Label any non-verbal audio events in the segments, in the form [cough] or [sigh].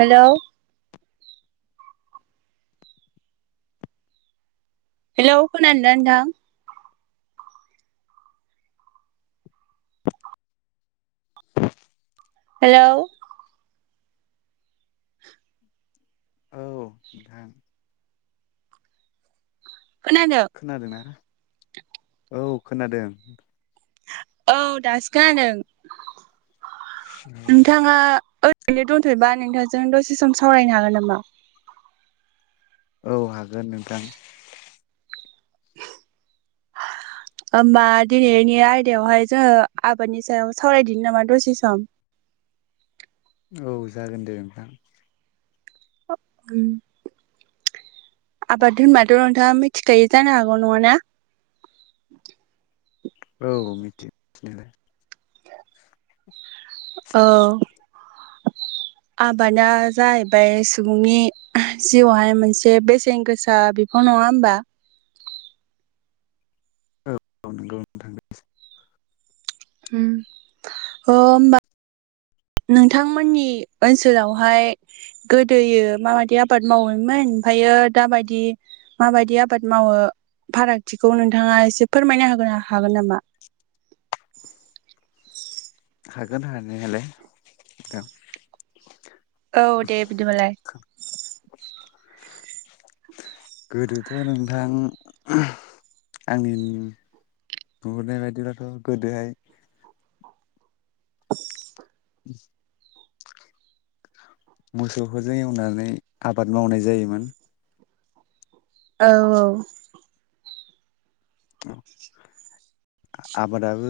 Hello hello खोनादो ना नोंथां? हेलौ औ नोंथां। खोनादों खोनादोंना औ खोनादों। औ दासिखा होनों नोंथाङा ओद रैनो दंथ'योबा नोंथांजों दसे सम सावरायनो हागोन नामा? औ हागोन नोंथां। [unintelligible] होमबा दिनैनि आयदायावहाय जोङो आबादनि सायाव सावरायदिनि नामा दसे सम [inaudible] औ जागोन दे नोंथां। [unintelligible] उम आबाद होनबाथ' नोंथाङा मिथिखायो जानो हागौ नङाना? [unintelligible] औ मिथियो मिथिनायालाय औ आबादा जाहैबाय सुबुंनि जिउआवहाय मोनसे बेसेन गोसा बिफां नङा होमबा? ओ नंगौ नोंथां [unintelligible] होम अ होमबा नोंथांमोननि ओनसोलावहाय गोदोयो माबादि आबाद मावोमोन। ओमफ्राययो दाबायदि माबायदि आबाद मावो फारागथिखौ नोंथाङा एसे फोरमायना होनो हागोन नामा? हागोन हानायालाय‌ औ औ दे बिदिबालाय। गोदोथ' नोंथां आंनि नुहुरनाय बायदिब्लाथ' गोदोहाय [inaudible] उम मोसौफोरजों एवनानै आबाद मावनाय जायोमोन औ औ आबादाबो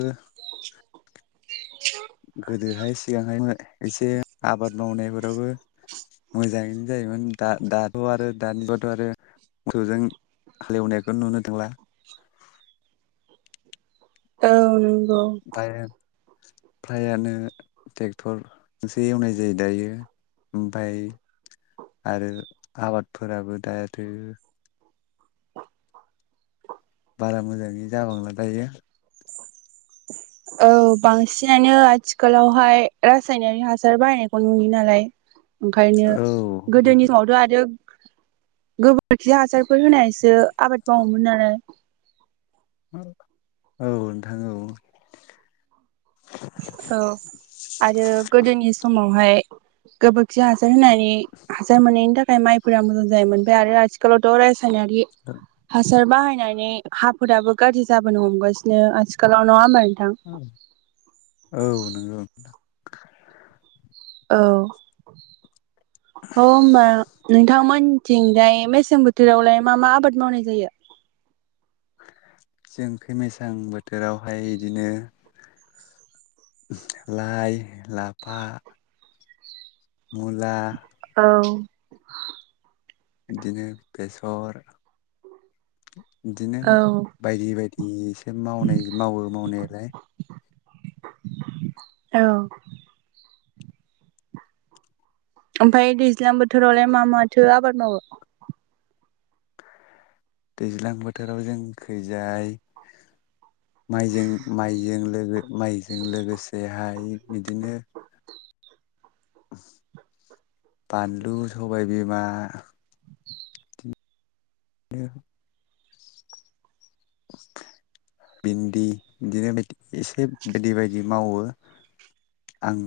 गोदोहाय सिगांहाय मो एसे आबाद मावनायफोरावबो मोजाङैनो जायोमोन दा दाथ' आरो दानिबाथ' आरो मोखौजों हालेवनायखौ नुनो थांला [inaudible] औ नों दायो फ्रायानो ट्रेक्टरजोंसो एवनाय जायो दायो। ओमफाय आरो आबादफोराबो दा आरो [inaudible] बारा मोजाङै जाबांला दायो औ बांसिनानो आथिखालावहाय रासायनारि हासार बाहायनायखौ नुयो नालाय। ओंखायनो औ गोदोनि समावथ' आरो गोबोरखि हासारफोर होनायसो आबाद मावोमोन आरो औ नोंथां औ। औ आरो गोदोनि समावहाय गोबोरखि हा सार होनानै हासार मोननायनि थाखाय माइफोरा मोजां जायोमोन ओमफ्राइ आरो आथिखालावथ' रा रासायनारि हासार बाहाय नानै हाफोराबो गाज्रि जाबोनो हमगासिनो आथिखालाव नङा औ नंगौ नोंथां। औ औ होमबा नोंथां मोनथिं फ्राय मेसें बोथोरावलाय मा मा आबाद मावनाय जायो? जों खैहाय बोथोरावहाय बिदिनो लाइ लाफा मुला [inaudible] बिदिनो बेसर बिदिनो औ बायदि बायदि बेसे मावनाय मावो मावनायालाय। औ ओमफ्राय दैज्लां बोथोरावलाय मा माथो आबाद मावो? दैज्लां बोथोराव जों खैजाय माइजों माइजों माइजों लोगोसेहाय बिदिनो [inaudible] बानलु सबाय बिमा [inaudible] [inaudible] भिन्दि बिदिनो बायदि एसे बायदि बायदि मावो आं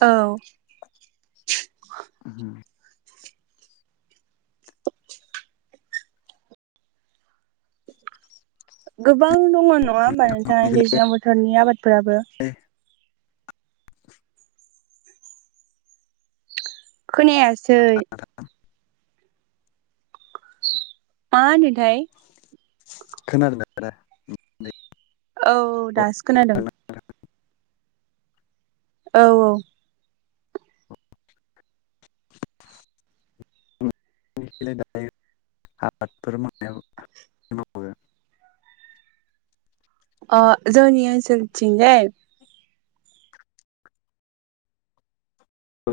औ [inaudible] गोबां दङ नङा होमबा नोंथाङा दैज्लां बोथोरनि आबादफोराबो? खोनायासै? मा होनदोंथाय? खोनादोंना खोनायाखै? औ दासो खोनादों। औ औ [unintelligible] अ जोंनि ओनसोल थिंजाय